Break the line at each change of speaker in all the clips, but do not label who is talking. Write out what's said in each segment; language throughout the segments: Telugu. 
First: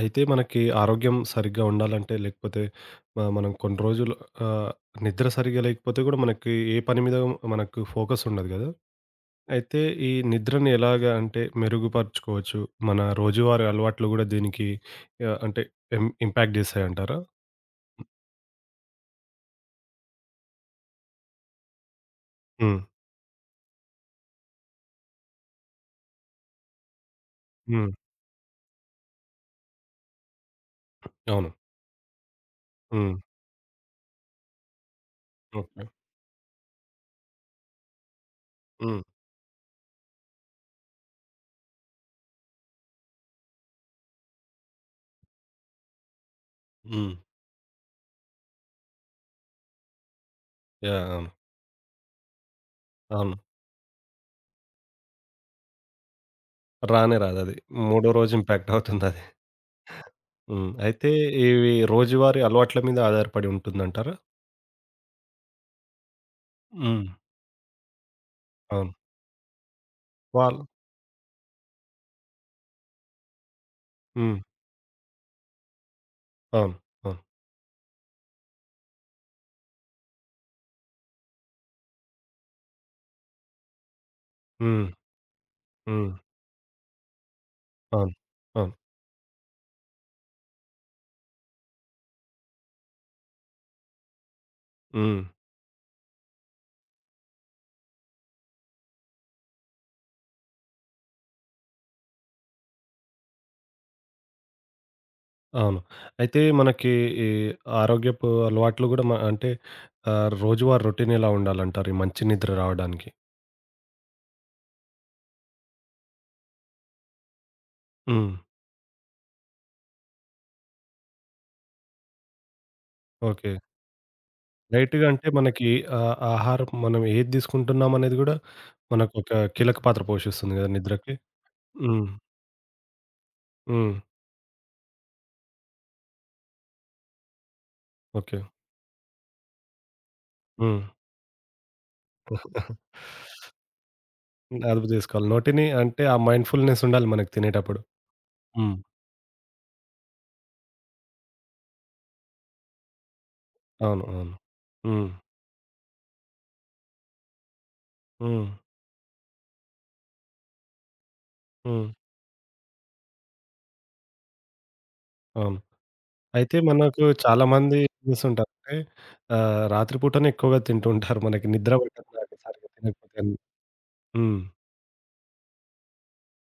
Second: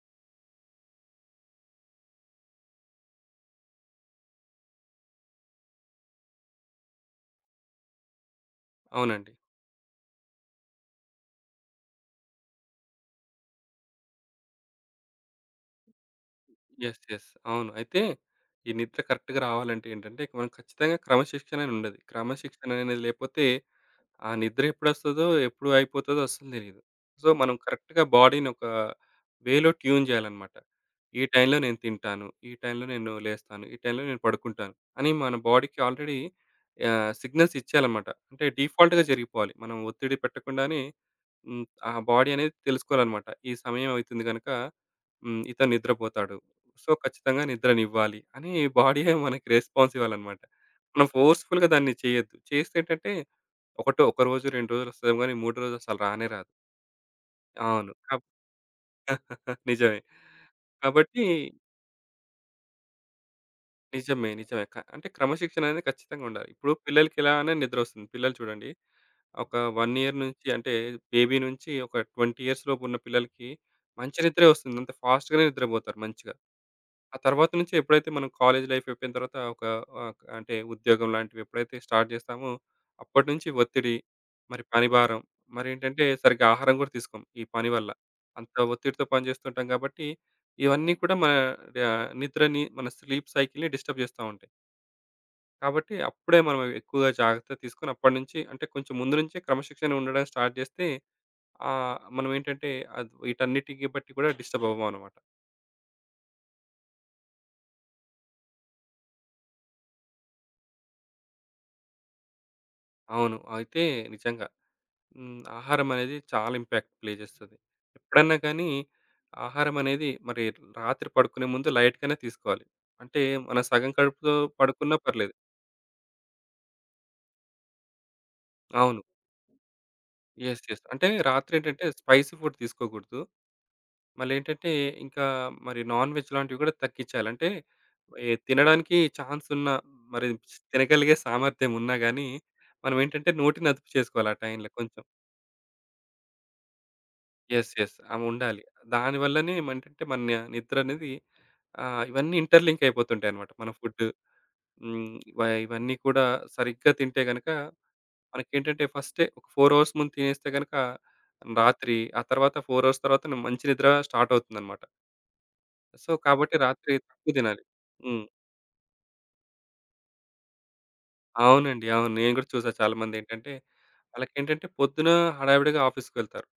అయితే మనకి ఆరోగ్యం సరిగ్గా ఉండాలంటే లేకపోతే మనం కొన్ని రోజులు ఆహ్, నిద్ర సరిగ్గా లేకపోతే గూడా మనకి ఏ పని మీద మనకు ఫోకస్ ఉండదు గదా!
అవునండి.
అయితే ఈ నిద్రని ఎలాగా అంటే మెరుగుపరుచుకోవచ్చు? మన రోజువారీ అలవాట్లు గూడా దీనికి అంటే ఇంపాక్ట్
యెస్.
జేస్తాయంటారా?
యెస్. అవును. అయితే ఈ నిద్ర కరెక్ట్‌గా రావాలంటే ఏంటంటే, ఇక మనం ఖచ్చితంగా క్రమశిక్షణ అని ఉండది. క్రమశిక్షణ
హ్మ్.
అనేది లేపోతే ఆ నిద్ర ఎప్పుడొస్తదో, ఎప్పుడు అయిపోతదో అస్సలు తెలీదు. సో, మనం
హ్మ్.
కరెక్ట్‌గా బాడీని ఒక వేలో ట్యూన్ చేయాలన్నమాట. ఈ
అవును.
టైంలో నేను తింటాను, ఈ టైంలో నేను
హ్మ్.
లేస్తాను, ఈ టైంలో నేను పడుకుంటాను అని మన బాడీకి
ఓకే.
Already signals ఇచ్చేయాలన్నమాట. అంటే డిఫాల్ట్‌గా
హ్మ్.
జరిగిపోవాలి. మనం ఒత్తిడి పెట్టకుండానే హ్మ్. ఆ బాడీ అనేది తెలుసుకోవాలన్నమాట. ఈ సమయం అవుతుంది గనక, ఇతను నిద్రపోతాడు. సో,
హ్మ్.
ఖచ్చితంగా నిద్రనివ్వాలి అని బాడీయే మనకి రెస్పాన్స్ ఇవ్వాలన్నమాట.
యాహ్!
మనం
అవును.
ఫోర్స్‌ఫుల్‌గా దాన్ని చేయొద్దు. చేస్తే ఏంటంటే
అవును.
ఒకటో ఒక రోజు, 2 రోజులు వస్తదేమో గానీ మూడో రోజు అసలు రానే రాదు.
రానే రాదది.
అవును.
మూడో రోజు ఇంపాక్ట్ అవుతుందది.
నిజమే.
హ్మ్. అయితే
కాబట్టి
ఇవి రోజువారీ అలవాట్ల మీద ఆధారపడి ఉంటుందంటారా?
నిజమే. నిజమే. అంటే క్రమశిక్షణ అనేది ఖచ్చితంగా ఉండాలి. ఇప్పుడు
హ్మ్.
పిల్లలకి ఎలానే నిద్రొస్తుంది. పిల్లలు చూడండి,
అవును.
ఒక 1 ఇయర్ నుంచి
వాళ్ళు
అంటే బేబీ నుంచి ఒక 20 ఇయర్స్ లోపు ఉన్న పిల్లలకి మంచి
హ్మ్.
నిద్రే వస్తుంది. అంత ఫాస్ట్‌గానే నిద్రపోతారు మంచిగా.
అవును.
ఆ
అవును.
తర్వాత నుంచి ఎప్పుడైతే మనం కాలేజ్ లైఫ్ అయిపోయిన తర్వాత ఒక అంటే ఉద్యోగం లాంటివి ఎప్పుడైతే స్టార్ట్ చేస్తామో అప్పటినుంచి ఒత్తిడి, మరి
హ్మ్.
పని భారం, మరేంటంటే
హ్మ్.
సరిగ్గా ఆహారం కూడా తీసుకోం ఈ పని వల్ల.
అవును.
అంత
అవును.
ఒత్తిడితో పని చేస్తుంటాం కాబట్టి ఇవన్నీ కూడా మన నిద్రని, మన స్లీప్ సైకిల్‌ని డిస్టర్బ్ చేస్తా ఉంటాయి.
హ్మ్.
కాబట్టి అప్పుడే మనం ఎక్కువగా జాగ్రత్త తీసుకొని అప్పటినుంచి అంటే కొంచెం ముందు నుంచే క్రమశిక్షణ ఉండడం స్టార్ట్ చేస్తే మనం ఏంటంటే అది వీటన్నిటికి బట్టి కూడా డిస్టర్బ్ అవ్వం అనమాట.
అవును. అయితే మనకి ఈ ఆరోగ్యపు అలవాట్లు గూడా మ అంటే రోజువారీ రొటీన్ ఎలా ఉండాలంటారు? ఈ మంచి నిద్ర రావడానికి?
అవును. అయితే నిజంగా ఆహారం అనేది చాలా ఇంపాక్ట్ ప్లే చేస్తది.
హ్మ్.
ఎప్పుడన్నా కానీ ఆహారం అనేది మరి రాత్రి పడుకునే ముందు లైట్‌గానే తీసుకోవాలి. అంటే
ఓకే.
మనం సగం కడుపుతో పడుకున్నా
డైట్‌గా అంటే
పర్లేదు.
మనకి ఆహారం మనం ఏది తీసుకుంటున్నామనేది గూడా
అవును.
మనకొక కీలక పాత్ర పోషిస్తుంది
యెస్.
గదా!
యెస్. అంటే
నిద్రకి.
రాత్రి ఏంటంటే
హ్మ్.
స్పైసీ ఫుడ్ తీసుకోకూడదు.
హ్మ్.
మళ్ళేంటంటే, ఇంకా మరి నాన్‌వెజ్ లాంటివి కూడా తగ్గిచ్చాలి. అంటే ఏ
ఓకే.
తినడానికి ఛాన్స్ ఉన్న మరి
హ్మ్.
తినగలిగే సామర్థ్యం ఉన్నా గానీ, మనమేంటంటే నోటిని అదుపు చేసుకోవాలి ఆ టైంలో
అదుపు
కొంచెం.
జేసుకోవాలి. నోటిని అంటే ఆ మైండ్‌ఫుల్‌నెస్ ఉండాలి మనకి
యెస్.
తినేటప్పుడు.
యెస్. ఆ! ఉండాలి.
హ్మ్.
దాని వల్లనే ఏమంటంటే మన నిద్ర అనేది ఇవన్నీ ఇంటర్‌లింక్ అయిపోతుంటాయన్నమాట. మన ఫుడ్,
అవును. అవును.
హ్మ్.
హ్మ్.
ఇవ ఇవన్నీ కూడా సరిగ్గా తింటే గనక
హ్మ్.
మనకేంటంటే ఫస్టే ఒక 4 అవర్స్ ముందు తినేస్తే గనక
హ్మ్.
రాత్రి, ఆ తర్వాత 4 అవర్స్ తర్వాత మంచి నిద్ర స్టార్ట్ అవుతుందన్నమాట.
అవును.
సో, కాబట్టి
అయితే
రాత్రి
మనకు
తక్కువ తినాలి.
చాలామంది ఏం
హ్మ్.
చేస్తుంటారంటే రాత్రి పూటనే ఎక్కువగా తింటూ ఉంటారు. మనకి నిద్ర
అవునండి.
పట్టదు
అవును. నేను
రాత్రి
కూడా చూసా
సరిగ్గా తినకపోతే.
చాలామందేంటంటే,
హ్మ్.
వాళ్ళకేంటంటే పొద్దున హడావిడిగా ఆఫీస్‌కెళ్తారు.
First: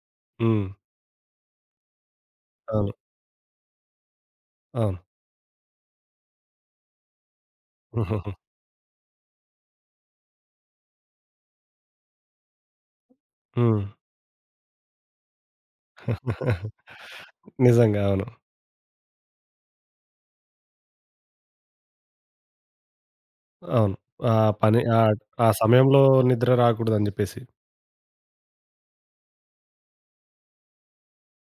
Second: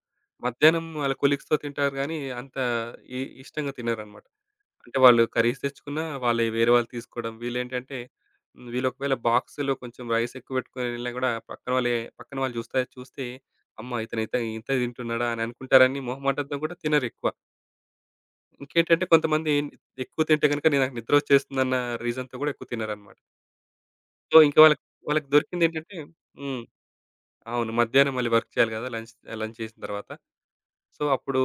హ్మ్.
మధ్యాహ్నం వాళ్ళ కొలీగ్స్‌తో తింటారు గానీ, అంత
అవును.
ఇష్టంగా తినరనమాట.
అవును.
అంటే వాళ్ళు కర్రీస్ తెచ్చుకున్నా, వాళ్ళయి వేరే వాళ్ళు తీసుకోవడం. వీళ్ళేంటంటే, వీళ్ళొకవేళ బాక్స్‌లో కొంచెం రైస్ ఎక్కువ పెట్టుకొని వెళ్ళినా కూడా, పక్కన వాళ్ళు చూస్తే చూస్తే,
హ్మ్.
అమ్మ! ఇతను ఇంత ఇంత తింటున్నాడా అని అనుకుంటారని మొహమాటంతో కూడా తినరెక్కువ.
నిజంగా. అవును.
ఇంకేంటంటే కొంతమంది ఎక్కువ తింటే గనుక నాకు నిద్రొచ్చేస్తుందన్న రీజన్‌తో కూడా ఎక్కువ తినరనమాట.
అవును. ఆ
సో, ఇంక
పని
వాళ్ళకి వాళ్ళకి
ఆ
దొరికిందేంటంటే
సమయంలో నిద్ర
హ్మ్.
రాకూడదని జెప్పేసి.
అవును. మధ్యాహ్నం మళ్ళీ వర్క్ చేయాలి గదా! లంచ్ లంచ్ చేసిన తర్వాత. సో, అప్పుడు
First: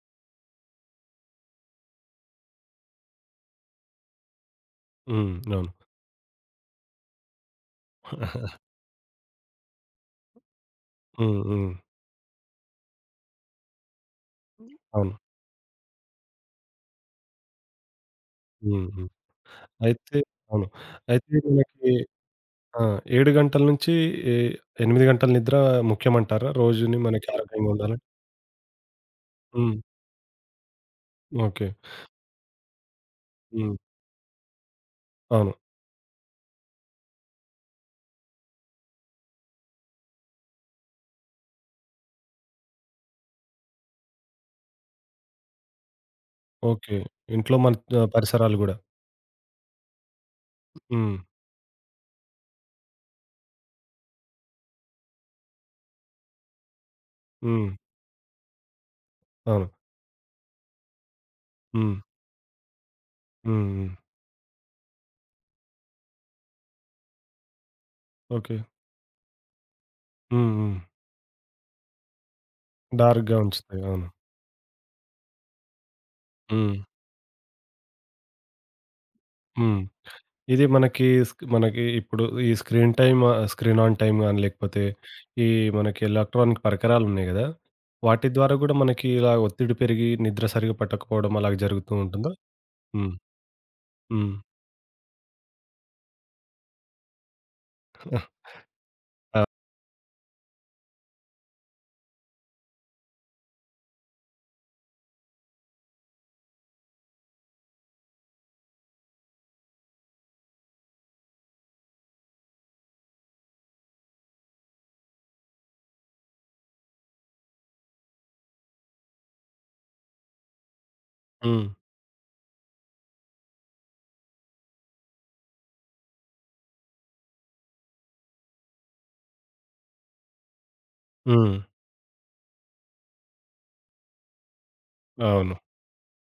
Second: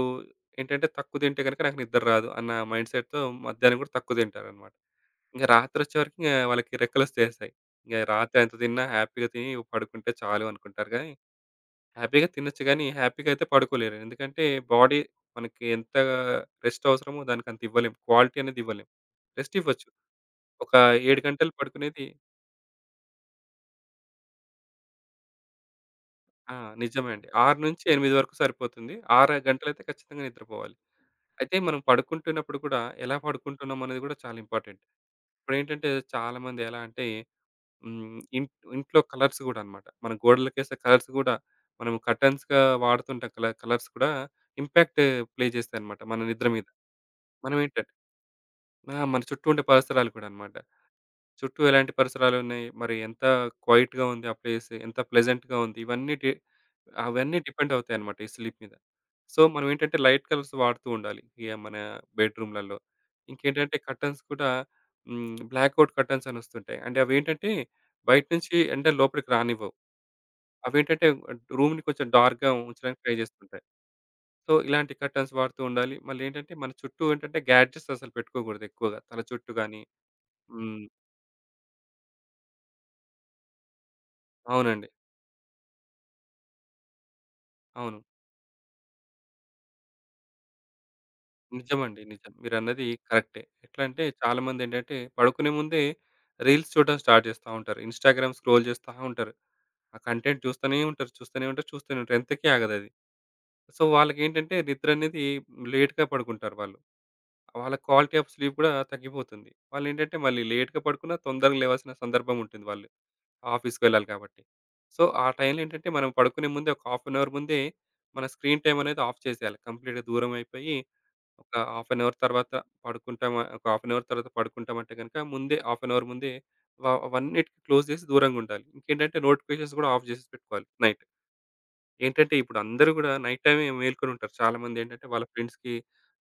ఏంటంటే తక్కువ తింటే గనుక నాకు నిద్ర రాదు అన్న మైండ్ సెట్‌తో మధ్యాహ్నం గూడా తక్కువ తింటారనమాట.
హ్మ్.
ఇంక
అవును.
రాత్రొచ్చేవరకు ఇంగ వాళ్ళకి రెక్కలొచ్చేస్తాయి. ఇంగ రాత్రి ఎంత తిన్నా హ్యాపీగా తిని పడుకుంటే చాలు అనుకుంటారు గానీ,
హ్మ్. హ్మ్.
హ్యాపీగా తినొచ్చు గానీ, హ్యాపీగా అయితే పడుకోలేరు. ఎందుకంటే బాడీ
అవును.
మనకి ఎంత రెస్ట్ అవసరమో దానికంత ఇవ్వలేం. క్వాలిటీ అనేది
హ్మ్.
ఇవ్వలేం.
హ్మ్.
రెస్ట్ ఇవ్వచ్చు.
అయితే అవును.
ఒక 7
అయితే
గంటలు
మనకి
పడుకునేది,
ఆ! 7 గంటల నుంచి ఎ 8 గంటల నిద్ర ముఖ్యమంటారా?
ఆ!
రోజుని
నిజమే అండి.
మనకి ఆరోగ్యంగా ఉండాలంటే?
6-8 వరకు సరిపోతుంది. 6
హ్మ్.
గంటలైతే ఖచ్చితంగా నిద్రపోవాలి. అయితే
ఓకే.
మనం పడుకుంటున్నప్పుడు కూడా ఎలా
హ్మ్.
పడుకుంటున్నాం అనేది కూడా చాలా ఇంపార్టెంట్.
అవును.
ఇప్పుడేంటంటే చాలామంది ఎలా అంటే హ్మ్, ఇం ఇంట్లో కలర్స్ కూడా అన్నమాట. మనం గోడలకేసే కలర్స్ కూడా, మనం కర్టెన్స్‌గా వాడుతుంటాం కలర్స్ కూడా ఇంపాక్ట్ ప్లే చేస్తాయన్నమాట మన నిద్ర మీద.
ఓకే. ఇంట్లో మన
మనమేంటంటే
పరిసరాలు గూడా.
ఆ! మన చుట్టూ ఉండే పరిసరాలు కూడా అన్నమాట.
హ్మ్.
చుట్టూ ఎలాంటి పరిసరాలున్నాయి? మరి ఎంత క్వైట్‌గా ఉంది ఆ ప్లేస్? ఎంత ప్లెజెంట్‌గా ఉంది? ఇవన్నీ డి అవన్నీ
హ్మ్.
డిపెండ్ అవుతాయన్నమాట ఈ స్లీప్ మీద. సో,
అవును.
మనమేంటంటే లైట్ కలర్స్ వాడుతూ ఉండాలి ఇగ మన
హ్మ్.
బెడ్‌రూమ్‌లలో.
హ్మ్.
ఇంకేంటంటే
హ్మ్.
కర్టెన్స్ కూడా, బ్లాక్ ఔట్ కర్టెన్స్ అనొస్తుంటాయి. అంటే అవేంటంటే బయట నుంచి
ఓకే.
ఎండ లోపలికి రానివ్వవు.
హ్మ్. హ్మ్.
అవేంటంటే రూమ్‌ని కొంచెం డార్క్‌గా ఉంచడానికి ట్రై
డార్క్‌గా
చేస్తుంటాయి.
ఉంచుతాయి. అవును.
సో, ఇలాంటి కర్టెన్స్ వాడుతూ ఉండాలి. మళ్ళేంటంటే మన
హ్మ్.
చుట్టూ ఏంటంటే గ్యాడ్జెట్స్ అసలు పెట్టుకోకూడదు ఎక్కువగా. తల చుట్టూ గాని
హ్మ్. ఇది
హ్మ్.
మనకి మనకి ఇప్పుడు ఈ screen time screen on time గాని, లేకపోతే
అవునండి.
ఈ మనకి ఎలక్ట్రానిక్ పరికరాలున్నాయి గదా!
అవును.
వాటి ద్వారా గూడా మనకి ఇలా ఒత్తిడి పెరిగి నిద్ర సరిగ్గా పట్టకపోవడం అలాగ జరుగుతూ
నిజమండి.
ఉంటుందా?
నిజం. మీరన్నది
హ్మ్.
కరెక్టే. ఎట్లా అంటే
హ్మ్.
చాలామంది ఏంటంటే పడుకునే ముందే రీల్స్ చూడడం స్టార్ట్ చేస్తా ఉంటారు. ఇన్‌స్టాగ్రామ్ స్క్రోల్ చేస్తా ఉంటారు. ఆ కంటెంట్ చూస్తూనే ఉంటారు. చూస్తూనే ఉంటారు. చూస్తూనే ఉంటారు. ఎంతకీ ఆగదది. సో, వాళ్ళకేంటంటే నిద్ర అనేది లేట్‌గా పడుకుంటారు వాళ్ళు. వాళ్ళ క్వాలిటీ ఆఫ్ స్లీప్ కూడా తగ్గిపోతుంది. వాళ్ళేంటంటే మళ్ళీ లేట్‌గా పడుకున్నా తొందరగా లేవాల్సిన సందర్భం ఉంటుంది వాళ్ళు. ఆఫీస్‌కి వెళ్ళాలి కాబట్టి. సో, ఆ టైంలో ఏంటంటే మనం పడుకునే ముందే ఒక హాఫ్ అన్ అవర్ ముందే మన స్క్రీన్ టైమ్ అనేది ఆఫ్ చేసేయాలి. కంప్లీట్‌గా దూరం అయిపోయి ఒక
హ్మ్.
హాఫ్ అన్ అవర్ తర్వాత పడుకుంటామా, ఒక హాఫ్ అన్ అవర్ తర్వాత పడుకుంటామంటే గనుక ముందే హాఫ్ అన్ అవర్ ముందే అవన్నిటికి క్లోజ్ చేసి దూరంగా ఉండాలి. ఇంకేంటంటే నోటిఫికేషన్స్ గూడా ఆఫ్ చేసేసి పెట్టుకోవాలి నైట్.
హ్మ్.
ఏంటంటే ఇప్పుడు అందరూ గూడా నైట్ టైమే మేల్కొనుంటారు. చాలామందేంటంటే వాళ్ళ
అవును.
ఫ్రెండ్స్‌కి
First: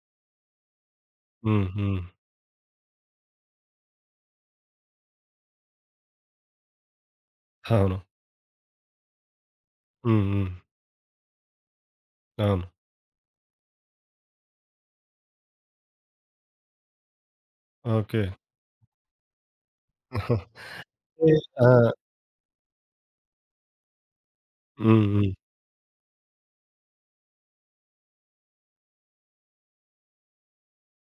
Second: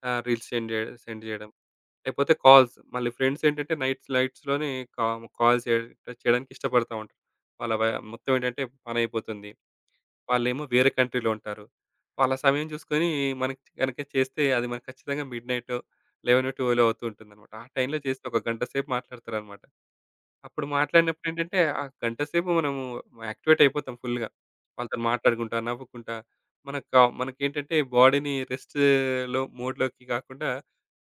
రీల్స్ సెండ్ జేయడం,
హ్మ్. హ్మ్.
లేపోతే కాల్స్. మళ్ళీ ఫ్రెండ్స్ ఏంటంటే నైట్ లైట్స్‌లోనే కా కాల్స్ చేయడానికి ఇష్టపడతా ఉంటారు. వాళ్ళ వ
అవును.
మొత్తం ఏంటంటే పనయిపోతుంది.
హ్మ్. హ్మ్.
వాళ్ళేమో వేరే కంట్రీలో ఉంటారు. వాళ్ళ
అవును.
సమయం చూసుకొని మనకి గనక చేస్తే అది మనకు ఖచ్చితంగా మిడ్‌నైట్ 11, 12 అవుతూ ఉంటుందన్నమాట. ఆ టైంలో
ఓకే.
చేస్తే ఒక గంట సేపు మాట్లాడతారన్నమాట. అప్పుడు
అంటే
మాట్లాడినప్పుడేంటంటే
ఆ!
ఆ గంట సేపు మనము యాక్టివేట్ అయిపోతాం ఫుల్‌గా. వాళ్ళతోని
హ్మ్. హ్మ్.
మాట్లాడుకుంటా, నవ్వుకుంటా మనకు కా మనకేంటంటే బాడీని రెస్ట్‌లో మోడ్‌లోకి కాకుండా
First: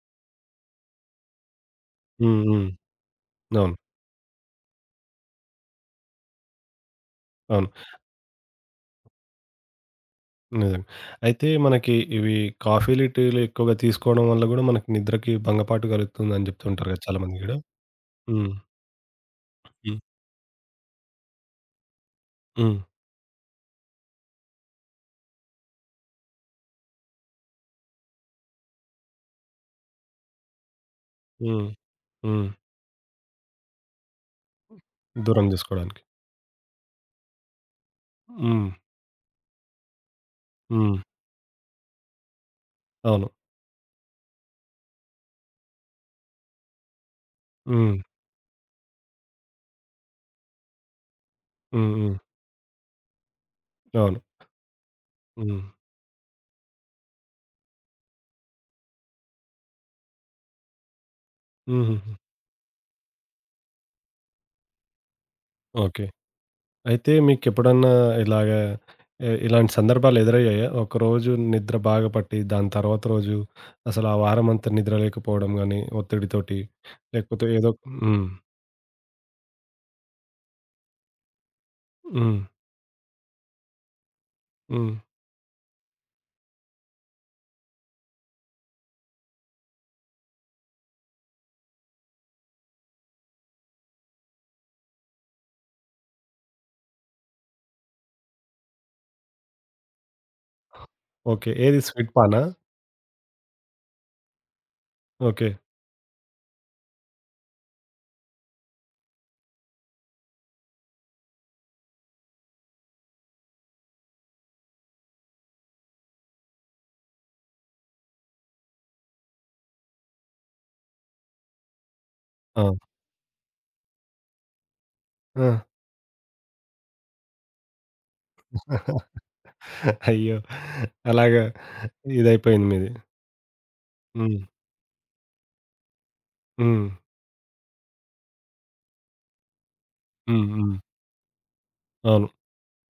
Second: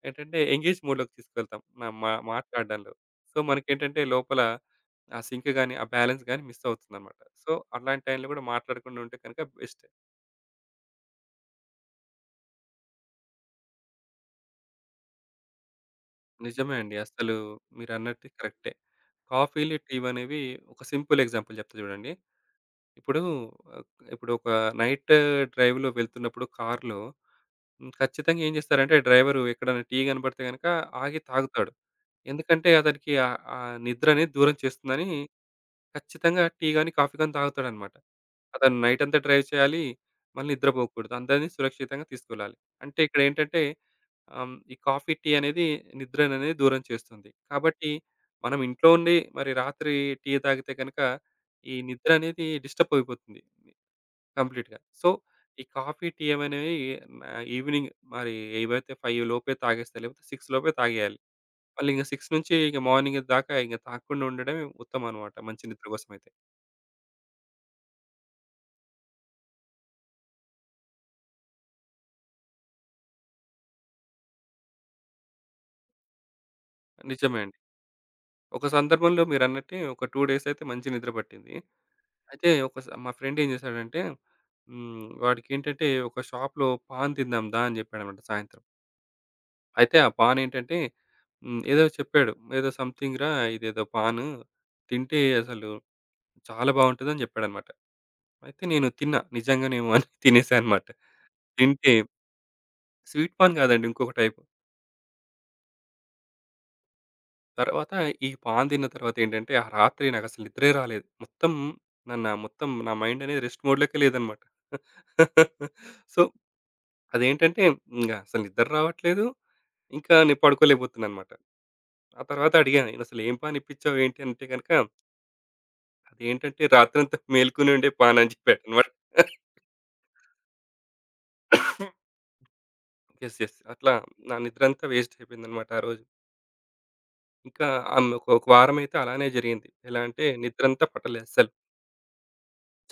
ఏంటంటే ఎంగేజ్ మోడ్‌లోకి తీసుకెళ్తాం మా
హ్మ్. హ్మ్.
మాట్లాడడంలో. సో,
అవును.
మనకేంటంటే లోపల ఆ సింక్ గాని, ఆ బ్యాలెన్స్ గాని మిస్ అవుతుందన్నమాట. సో,
అవును.
అలాంటి టైంలో కూడా మాట్లాడకుండా ఉంటే కనుక బెస్ట్.
నిజంగా. అయితే మనకి ఇవి కాఫీలు, టీలు ఎక్కువగా తీసుకోవడం వల్ల గూడా మనకి నిద్రకి భంగపాటు కలుగుతుందని
నిజమే
జెప్తుంటారు
అండి.
గదా!
అసలు
చాలామంది గూడా.
మీరన్నట్టు
హ్మ్.
కరెక్టే. కాఫీలు,
హ్మ్.
టీవనేవి ఒక సింపుల్ ఎగ్జాంపుల్ చెప్తా, చూడండి.
హ్మ్.
ఇప్పుడు ఆహ్, ఇప్పుడు ఒక నైట్ డ్రైవ్‌లో వెళ్తున్నప్పుడు కార్‌లో, ఖచ్చితంగా ఏం చేస్తారంటే డ్రైవరు ఎక్కడైనా టీ కనపడితే గనక ఆగి
హ్మ్.
తాగుతాడు.
హ్మ్.
ఎందుకంటే అతనికి ఆ నిద్రని దూరం చేస్తుందని
దూరం జేసుకోవడానికి.
ఖచ్చితంగా టీ గాని, కాఫీ గాని తాగుతాడనమాట.
హ్మ్.
అతను నైట్ అంతా డ్రైవ్ చేయాలి. మళ్ళీ
హ్మ్.
నిద్రపోకూడదు. అందరిని సురక్షితంగా తీసుకెళ్ళాలి. అంటే
అవును.
ఇక్కడేంటంటే ఈ కాఫీ, టీ అనేది నిద్రననేది దూరం చేస్తుంది. కాబట్టి
హ్మ్.
మనం ఇంట్లో ఉండి మరి రాత్రి టీ తాగితే గనక ఈ
హ్మ్.
నిద్ర
హ్మ్.
అనేది డిస్టర్బ్ అయిపోతుంది
అవును.
కంప్లీట్‌గా. సో,
హ్మ్.
ఈ కాఫీ, టీ అనేవి ఈవినింగ్ మరి, ఏవైతే 5 లోపే తాగేస్తే లేకపోతే 6 లోపే తాగేయాలి. మళ్ళీ ఇంక
హుహుహు.
6 నుంచి ఇక మార్నింగ్ దాకా ఇంక తాగకుండా ఉండడమే ఉత్తమం అనమాట, మంచి నిద్ర
ఓకే.
కోసమైతే.
అయితే మీకెప్పుడన్నా ఇలాగ ఇలాంటి సందర్భాలు ఎదురయ్యాయా? ఒకరోజు నిద్ర బాగా పట్టి, దాని తర్వాత రోజు అసలు ఆ వారమంతా నిద్ర లేకపోవడం గానీ, ఒత్తిడితోటి
నిజమే
లేకపోతే
అండి.
ఏదో హ్మ్.
ఒక సందర్భంలో మీరన్నట్టే ఒక 2 డేస్ అయితే మంచి నిద్ర పట్టింది.
హ్మ్.
అయితే ఒక స మా ఫ్రెండ్ ఏం చేశాడంటే,
హ్మ్.
వాడికేంటంటే ఒక షాప్‌లో పాన్ తిందాం దా అని చెప్పాడనమాట సాయంత్రం. అయితే ఆ పాన్ ఏంటంటే ఏదో చెప్పాడు. ఏదో సంథింగ్ రా ఇదేదో పాను తింటే అసలు చాలా బావుంటదని చెప్పాడనమాట. అయితే నేను తిన్నా నిజంగానేమో అని తినేసా అనమాట.
ఓకే. ఏది
తింటే
స్వీట్ పానా?
స్వీట్ పాన్ కాదండి, ఇంకొక టైపు.
ఓకే.
తర్వాత ఈ పాన్ తిన్న తర్వాతేంటంటే, ఆ రాత్రి నాకసలు నిద్రే రాలేదు. మొత్తం నన్ను మొత్తం నా మైండ్ అనేది రెస్ట్ మోడ్‌లోకే లేదనమాట. సో, అదేంటంటే ఇంగ అసలు నిద్ర రావట్లేదు. ఇంకా నేను పడుకోలేకపోతున్నాననమాట. ఆ తర్వాత
ఆ!
అడిగా, "అసలు ఏం పాన్ ఇప్పించావు ఏంటి?" అంటే గనక,
ఆ!
అదేంటంటే రాత్రంతా మేలుకొని ఉండే పాన్ అని చెప్పాడనమాట.
అయ్యో! అలాగా ఇదైపోయింది మీది.
యెస్. యెస్. అట్లా నా
హ్మ్.
నిద్రంతా వేస్ట్ అయిపోయిందనమాట ఆ రోజు.
హ్మ్.
ఇంకా ఒక ఒక వారమైతే అలానే జరిగింది. ఎలా అంటే
హ్మ్. హ్మ్.
నిద్రంతా పట్టలేదు అస్సలు.
అవును.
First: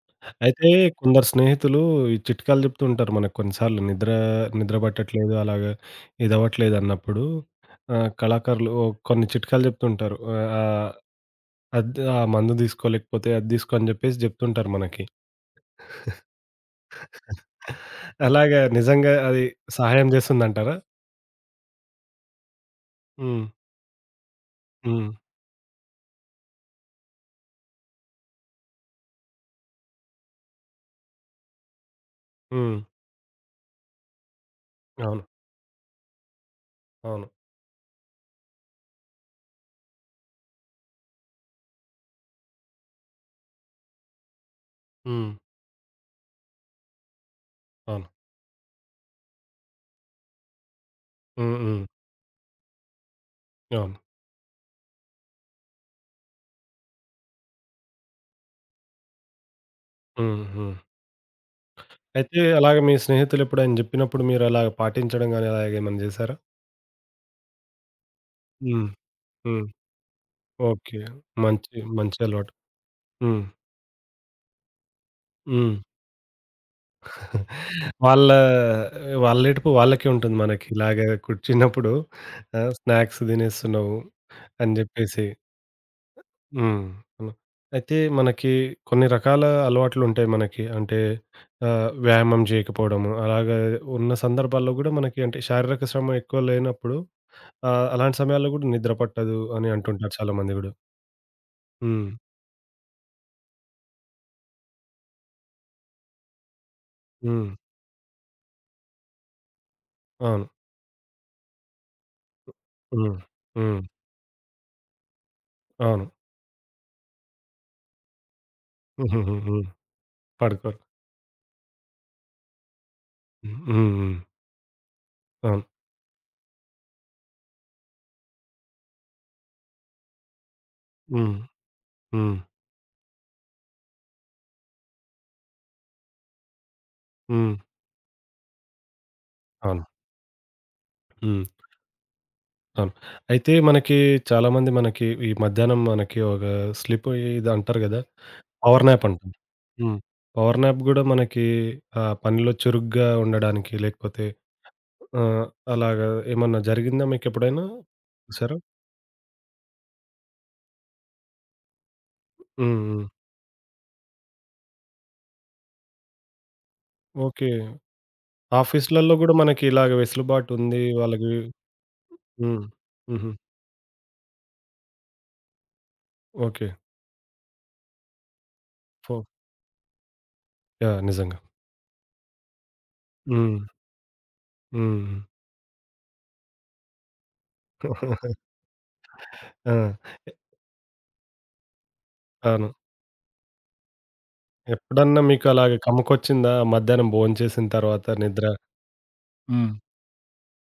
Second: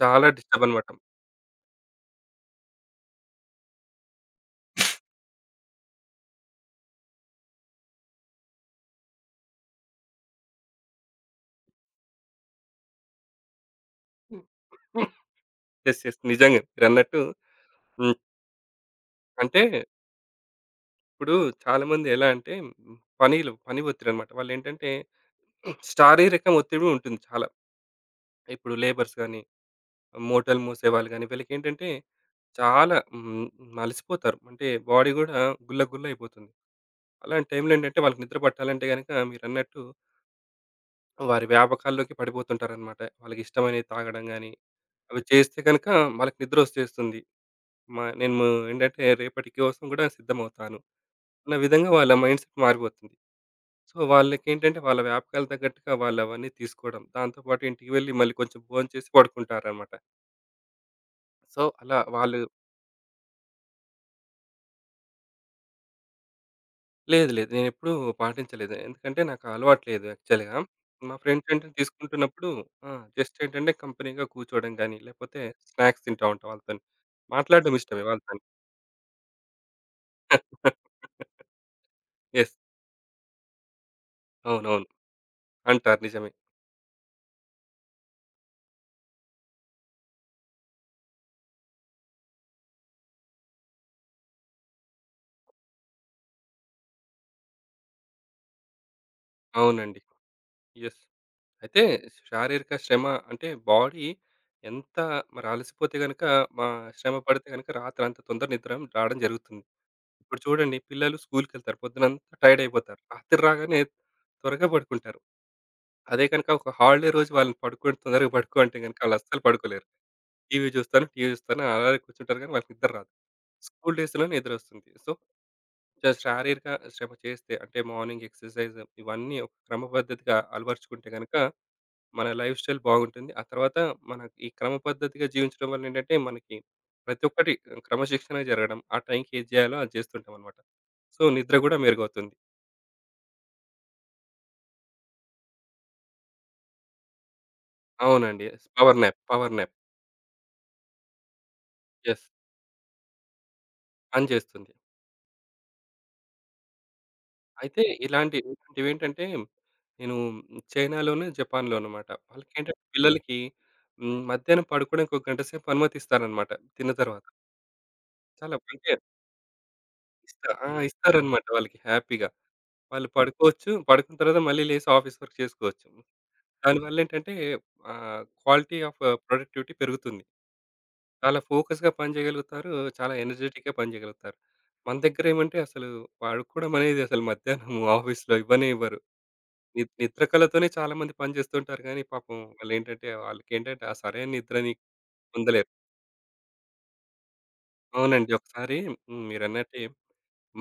చాలా డిస్టర్బ్
అయితే
అనమాట.
కొందరు స్నేహితులు ఈ చిట్కాలు చెప్తూ ఉంటారు మనకు కొన్నిసార్లు నిద్ర నిద్ర పట్టట్లేదు అలాగా ఇదవ్వట్లేదు అన్నప్పుడు కళాకారులు ఓ కొన్ని చిట్కాలు చెప్తుంటారు. ఆహ్, ఆ మందు తీసుకోలేకపోతే అది తీసుకో అని చెప్పేసి చెప్తుంటారు మనకి.
యెస్. యెస్. నిజంగా మీరన్నట్టు హ్మ్.
అలాగా నిజంగా అది
అంటే
సహాయం చేస్తుందంటారా?
ఇప్పుడు చాలామంది ఎలా అంటే
హ్మ్.
పని ఒత్తిడన్నమాట. వాళ్ళేంటంటే
హ్మ్.
శారీరకం ఒత్తిడి ఉంటుంది చాలా. ఇప్పుడు లేబర్స్ గాని, మోటలు మూసేవాళ్ళు గాని వీళ్ళకేంటంటే
హ్మ్.
చాలా అలసిపోతారు. అంటే బాడీ
అవును.
గూడా గుల్ల గుల్ల అయిపోతుంది.
అవును.
అలాంటి టైంలో ఏంటంటే వాళ్ళకి నిద్ర పట్టాలంటే గనక మీరన్నట్టు వారి వ్యాపకాల్లోకి పడిపోతుంటారన్నమాట. వాళ్ళకిష్టమైనవి తాగడం గాని, అవి
హ్మ్.
చేస్తే గనక వాళ్ళకి నిద్రొచ్చేస్తుంది.
అవును.
నేను ఏంటంటే రేపటి కోసం గూడా సిద్ధమవుతాను అన్న
హ్మ్. హ్మ్.
విధంగా వాళ్ళ మైండ్‌సెట్ మారిపోతుంది.
అవును.
సో, వాళ్ళకేంటంటే వాళ్ళ వ్యాపకాలు తగ్గట్టుగా వాళ్ళవన్నీ తీసుకోవడం. దాంతో పాటు ఇంటికి వెళ్లి మళ్ళీ కొంచెం భోంచేసి పడుకుంటారనమాట.
హ్మ్. హ్మ్.
సో, అలా
అయితే
వాళ్ళు
అలాగ మీ స్నేహితులెప్పుడైనా చెప్పినప్పుడు మీరలాగ పాటించడం గాని అలాగేమన్నా చేశారా?
లేదు, లేదు. నేనెప్పుడూ పాటించలేదు.
హ్మ్.
ఎందుకంటే నాకు
హ్మ్.
అలవాటు లేదు యాక్చువల్‌గా.
ఓకే.
మా ఫ్రెండ్స్ ఏంటంటే
మంచి మంచి
తీసుకుంటున్నప్పుడు
అలవాటు.
ఆ! జస్ట్
హ్మ్.
ఏంటంటే కంపెనీగా కూర్చోవడం గానీ, లేకపోతే
హ్మ్.
స్నాక్స్ తింటా ఉంటా వాళ్ళతోని. మాట్లాడడం ఇష్టమే
వాళ్ళ
వాళ్ళతోని.
వాళ్ళేడుపు వాళ్ళకే
యెస్.
ఉంటుంది. మనకి ఇలాగ కూర్చున్నప్పుడు స్నాక్స్ తినేస్తున్నావు అని
అవునవును.
జెప్పేసి.
అంటారు నిజమే.
హ్మ్. హ్మ్. అయితే మనకి కొన్ని రకాల అలవాట్లుంటాయి మనకి. అంటే వ్యాయామం జేయకపోవడము, అలాగా ఉన్న సందర్భాల్లో గూడా మనకి అంటే శారీరక శ్రమ ఎక్కువ లేనప్పుడు అలాంటి సమయాల్లో గూడా నిద్ర పట్టదు అని
అవునండి.
అంటుంటారు చాలామంది గూడా.
యెస్. అయితే
హ్మ్.
శారీరక శ్రమ అంటే బాడీ ఎంత మరి అలసిపోతే గనుక, మా శ్రమ పడితే
హ్మ్.
గనుక రాత్రి అంత తొందర నిద్ర రావడం జరుగుతుంది. ఇప్పుడు
అవును.
చూడండి, పిల్లలు స్కూల్‌కి వెళ్తారు. పొద్దునంతా టైర్డ్ అయిపోతారు.
హ్మ్.
రాత్రి రాగానే
హ్మ్.
త్వరగా పడుకుంటారు.
అవును.
అదే కనుక ఒక హాలిడే రోజు వాళ్ళని పడుకోండి, తొందరగా పడుకో అంటే గనుక వాళ్ళు
హుహుహు.
అస్సలు
హ్మ్.
పడుకోలేరు. టీవీ
పడుకోరు.
చూస్తాను, టీవీ చూస్తాను అలాగే కూర్చుంటారు కానీ వాళ్ళకి నిద్ర రాదు. స్కూల్
హ్మ్.
డేస్‌లోనే నిద్రొస్తుంది. సో,
హ్మ్. హ్మ్. అవును.
శారీరక శ్రమ చేస్తే అంటే మార్నింగ్ ఎక్సర్‌సైజ్ ఇవన్నీ ఒక క్రమపద్ధతిగా అలవరుచుకుంటే గనుక
హ్మ్.
మన
హ్మ్.
లైఫ్ స్టైల్ బాగుంటుంది. ఆ తర్వాత మన ఈ క్రమ పద్ధతిగా జీవించడం వల్ల ఏంటంటే మనకి ప్రతి ఒక్కటి
హ్మ్.
క్రమశిక్షణగా జరగడం. ఆ టైంకి ఏది చేయాలో
అవును.
అది చేస్తుంటామనమాట. సో,
హ్మ్.
నిద్ర గూడా మెరుగవుతుంది.
అవును. అయితే మనకి చాలామంది మనకి ఈ మధ్యాహ్నం మనకి ఒక స్లీప్ ఇది అంటారు గదా!
అవునండి.
పవర్
పవర్
న్యాప్
న్యాప్,
అంటాం.
Power nap.
హ్మ్. పవర్ న్యాప్ గూడా మనకి
యెస్.
పనిలో చురుగ్గా ఉండడానికి లేకపోతే
పనిచేస్తుంది.
ఆహ్, అలాగా ఏమన్నా జరిగిందా మీకెప్పుడైనా?
అయితే
చూసారా?
ఇలాంటివేంటంటే నేను చైనాలోను, జపాన్‌లో అనమాట.
హ్మ్.
వాళ్ళకేంటంటే
హ్మ్.
పిల్లలకి మధ్యాహ్నం పడుకోవడానికి ఒక గంట సేపు అనుమతిస్తారనమాట తిన్న తర్వాత.
ఓకే.
చాలా అంటే
ఆఫీస్‌లలో గూడా మనకి ఇలాగ
ఆ!
వెసులుబాటుంది వాళ్ళకి
ఇస్తారనమాట వాళ్ళకి హ్యాపీగా.
హ్మ్.
వాళ్ళు
హుహు.
పడుకోవచ్చు. పడుకున్న తర్వాత మళ్ళీ లేసి ఆఫీస్ వర్క్ చేసుకోవచ్చు.
ఓకే.
దానివల్లేంటంటే క్వాలిటీ ఆఫ్
ఫో
ప్రొడక్టివిటీ పెరుగుతుంది.
యాహ్! నిజంగా.
చాలా ఫోకస్‌గా పని చేయగలుగుతారు. చాలా
హ్మ్.
ఎనర్జెటిక్‌గా పని చేయగలుగుతారు. మన
హ్మ్.
దగ్గర ఏమంటే అసలు పడుకోవడం అనేది అసలు మధ్యాహ్నం ఆఫీస్‌లో ఇవ్వనే ఇవ్వరు.
ఆ!
నిద్ర
ఎ
కళతోనే చాలామంది పని చేస్తుంటారు కానీ పాపం
అవును.
వాళ్ళేంటంటే వాళ్ళకేంటంటే ఆ సరైన నిద్రని
ఎప్పుడన్నా మీకు
పొందలేరు.
అలాగ కమ్మకొచ్చిందా? మధ్యాహ్నం భోంచేసిన తర్వాత
అవునండి.
నిద్ర
ఒకసారి
హ్మ్.
మీరన్నట్టే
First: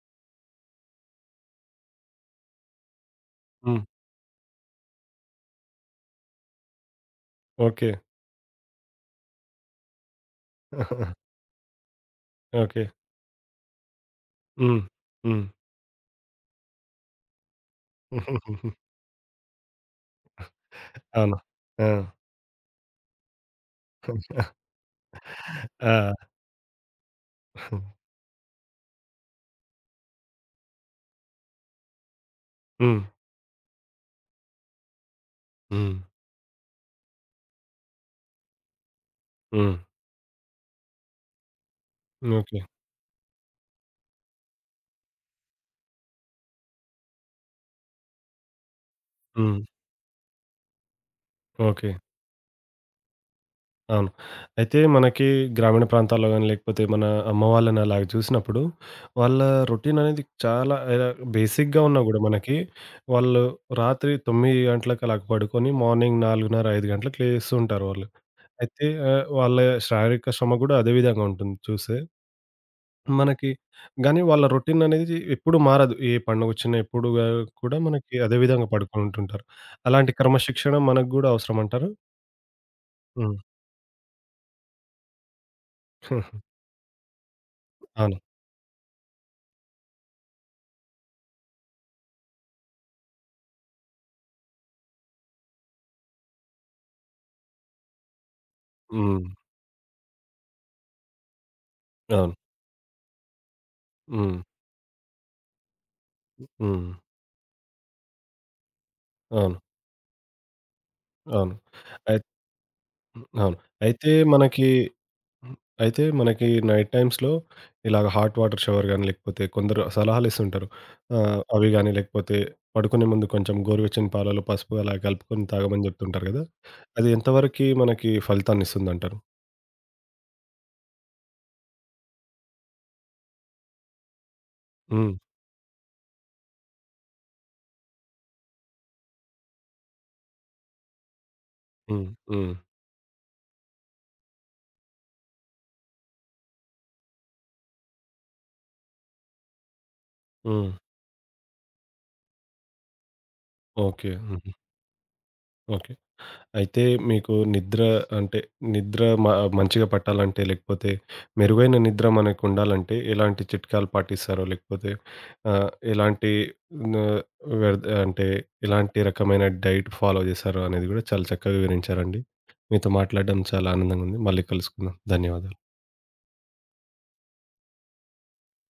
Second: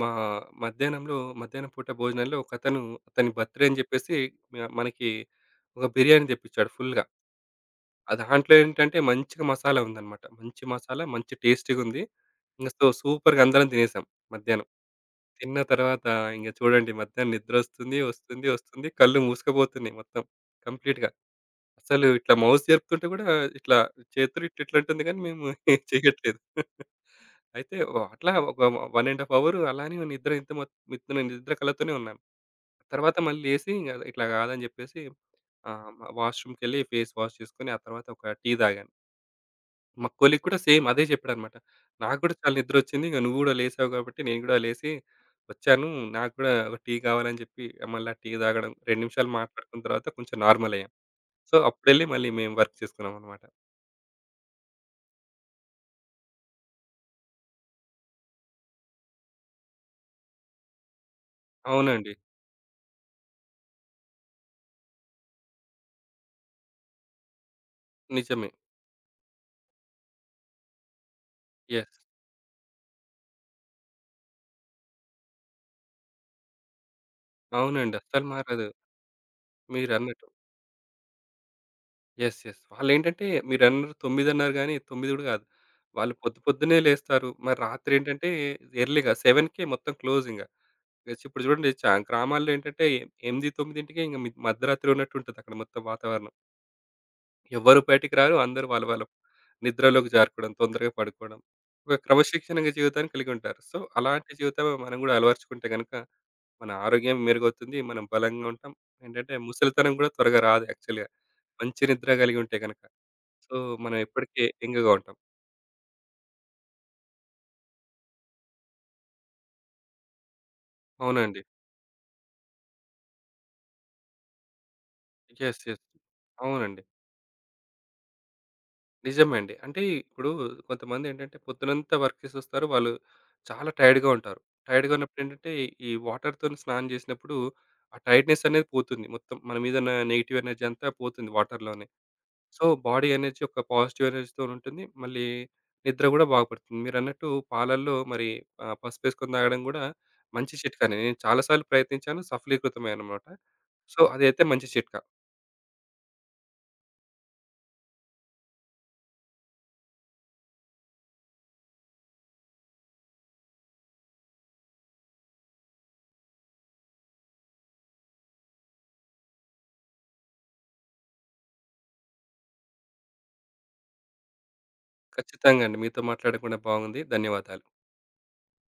మా మధ్యాహ్నంలో మధ్యాహ్నం పూట భోజనంలో ఒకతను అతని బర్త్‌డే అని
హ్మ్.
జెప్పేసి మనకి ఒక బిర్యానీ తెప్పిచ్చాడు ఫుల్‌గా.
ఓకే.
ఆ దాంట్లో ఏంటంటే మంచిగా మసాలా ఉందన్నమాట. మంచి మసాలా, మంచి టేస్టీగుంది. ఇంగ
ఓకే.
సో సూపర్‌గా అందరం తినేసాం మధ్యాహ్నం.
హ్మ్. హ్మ్.
తిన్న తర్వాత ఇంగ చూడండి, మధ్యాహ్నం నిద్రొస్తుంది, వస్తుంది, వస్తుంది. వస్తుంది, కళ్ళు మూసుకుపోతున్నాయి మొత్తం కంప్లీట్‌గా.
అవును. ఆ!
అసలు ఇట్లా మౌస్ జరుపుతుంటే కూడా ఇట్లా చేతులు ఇట్లా ఇట్లా ఉంటుంది కానీ మేము ఏం
ఆ!
చేయట్లేదు. అయితే
హ్మ్.
అట్లా ఒక 1 ½ అవర్ అలానే నిద్ర ఇంత మొ నిద్ర నిద్ర కళతోనే ఉన్నాను.
హ్మ్.
తర్వాత మళ్ళీ లేసి ఇంగ ఇట్లా కాదని చెప్పేసి ఆహ్,
హ్మ్.
మ వాష్‌రూమ్‌కెళ్ళి ఫేస్ వాష్ చేసుకొని ఆ తర్వాత ఒక టీ తాగాను.
హ్మ్.
మా కొలీగ్ కూడా సేమ్ అదే చెప్పాడన్నమాట. నాకు కూడా చాలా
ఓకే.
నిద్రొచ్చింది. ఇంక నువ్వు కూడా లేసావు కాబట్టి నేను కూడా లేసి వచ్చాను. నాకు కూడా ఒక టీ కావాలని చెప్పి మళ్ళా టీ తాగడం, 2 నిమిషాలు
హ్మ్.
మాట్లాడుకున్న తర్వాత కొంచెం నార్మల్ అయ్యాను. So,
okay.
అప్పుడెళ్ళి మళ్ళీ మేము వర్క్ చేసుకున్నామనమాట.
అవును. అయితే మనకి గ్రామీణ ప్రాంతాల్లో గాని, లేకపోతే మన అమ్మ వాళ్ళని అలాగ చూసినప్పుడు, వాళ్ళ రొటీన్ అనేది చాలా బేసిక్‌గా ఉన్నా
అవునండి.
గూడా మనకి వాళ్ళు రాత్రి 9 గంటలకు అలాగ పడుకొని, మార్నింగ్ 4:30, 5 గంటలకు లేస్తుంటారు వాళ్ళు.
నిజమే.
అయితే వాళ్ళ శారీరక శ్రమ గూడా అదే విధంగా ఉంటుంది చూస్తే.
యెస్.
మనకి గానీ వాళ్ళ రొటీన్ అనేది ఎప్పుడూ మారదు. ఏ పండగొచ్చినా ఎప్పుడు గా కూడా
అవునండి.
మనకి
అస్సలు
అదే
మారదు.
విధంగా పడుకొని ఉంటుంటారు. అలాంటి
మీరన్నట్టు.
క్రమశిక్షణ మనకు గూడా అవసరమంటారా?
యెస్. యెస్. వాళ్ళేంటంటే
హ్మ్.
మీరన్నారు 9:30, గాని 9 గూడా గాదు. వాళ్ళు పొద్దు పొద్దున్నే లేస్తారు. మరి
అవును.
రాత్రేంటంటే ఎర్లీగా 7కే మొత్తం క్లోజింగ. జస్ట్ ఇప్పుడు చూడండి, గ్రామాల్లో ఏంటంటే 8, 9కే ఇంక మధ్యరాత్రి ఉన్నట్టుంటదక్కడ మొత్తం వాతావరణం. ఎవ్వరు బయటికి రారు. అందరూ వాళ్ళ వాళ్ళ
హ్మ్.
నిద్రలోకి జారుకోవడం, తొందరగా పడుకోవడం. ఒక
అవును.
క్రమశిక్షణగా జీవితాన్ని కలిగి ఉంటారు. సో, అలాంటి
హ్మ్.
జీవితమే మనం గూడా అలవరుచుకుంటే గనక మన
హ్మ్.
ఆరోగ్యం మెరుగవుతుంది. మనం బలంగా ఉంటాం. ఏంటంటే
అవును.
ముసలితనం గూడా త్వరగా రాదు యాక్చువల్‌గా.
అవును.
మంచి నిద్ర
అయి
కలిగి ఉంటే గనక. సో,
అవును.
మనం
అయితే
ఎప్పటికీ
మనకి
యంగ్‌గా ఉంటాం.
అయితే మనకి నైట్ టైమ్స్‌లో ఇలాగ హాట్ వాటర్ షవర్ గాని, లేకపోతే కొందరు సలహాలిస్తుంటారు.
అవునండి.
అవి గాని లేకపోతే పడుకునే ముందు కొంచెం గోరువెచ్చని పాలలో పసుపు అలా కలుపుకొని
యెస్. యెస్.
తాగమని జెప్తుంటారు గదా!
అవునండి.
అది ఎంతవరకి మనకి ఫలితాన్నిస్తుందంటారు?
నిజమే అండి. అంటే ఇప్పుడు కొంతమందేంటంటే పొద్దునంతా వర్క్ చేసొస్తారు. వాళ్ళు చాలా టైర్డ్‌గా ఉంటారు. టైర్డ్‌గా
హ్మ్.
ఉన్నప్పుడు ఏంటంటే ఈ వాటర్‌తోని స్నానం చేసినప్పుడు ఆ టైర్డ్‌నెస్ అనేది పోతుంది. మొత్తం మన మీద ఉన్న నెగెటివ్ ఎనర్జీ అంతా పోతుంది వాటర్‌లోనే.
హ్మ్. హ్మ్.
సో, బాడీ ఎనర్జీ ఒక పాజిటివ్ ఎనర్జీతోనుంటుంది. మళ్ళీ నిద్ర గూడా బాగుపడుతుంది. మీరన్నట్టు పాలల్లో మరి పసుపేసుకొని తాగడం గూడా మంచి
హ్మ్.
చిట్కానే. నేను చాలా సార్లు ప్రయత్నించాను. సఫలీకృతమే అన్నమాట. So,
okay.
అదైతే
హుహు.
మంచి చిట్కా.
ఓకే. అయితే మీకు నిద్ర అంటే నిద్ర మ మంచిగా పట్టాలంటే లేకపోతే మెరుగైన నిద్ర మనకుండాలంటే ఎలాంటి చిట్కాలు పాటిస్తారో లేకపోతే ఎలాంటి న వ్యర్థ అంటే ఎలాంటి రకమైన డైట్ ఫాలో చేశారో అనేది కూడా చాలా చక్కగా వివరించారండి. మీతో మాట్లాడడం చాలా ఆనందంగా ఉంది. మళ్ళీ కలుసుకుందాం. ధన్యవాదాలు.
ఖచ్చితంగా అండి. మీతో మాట్లాడడం కూడా బాగుంది. ధన్యవాదాలు.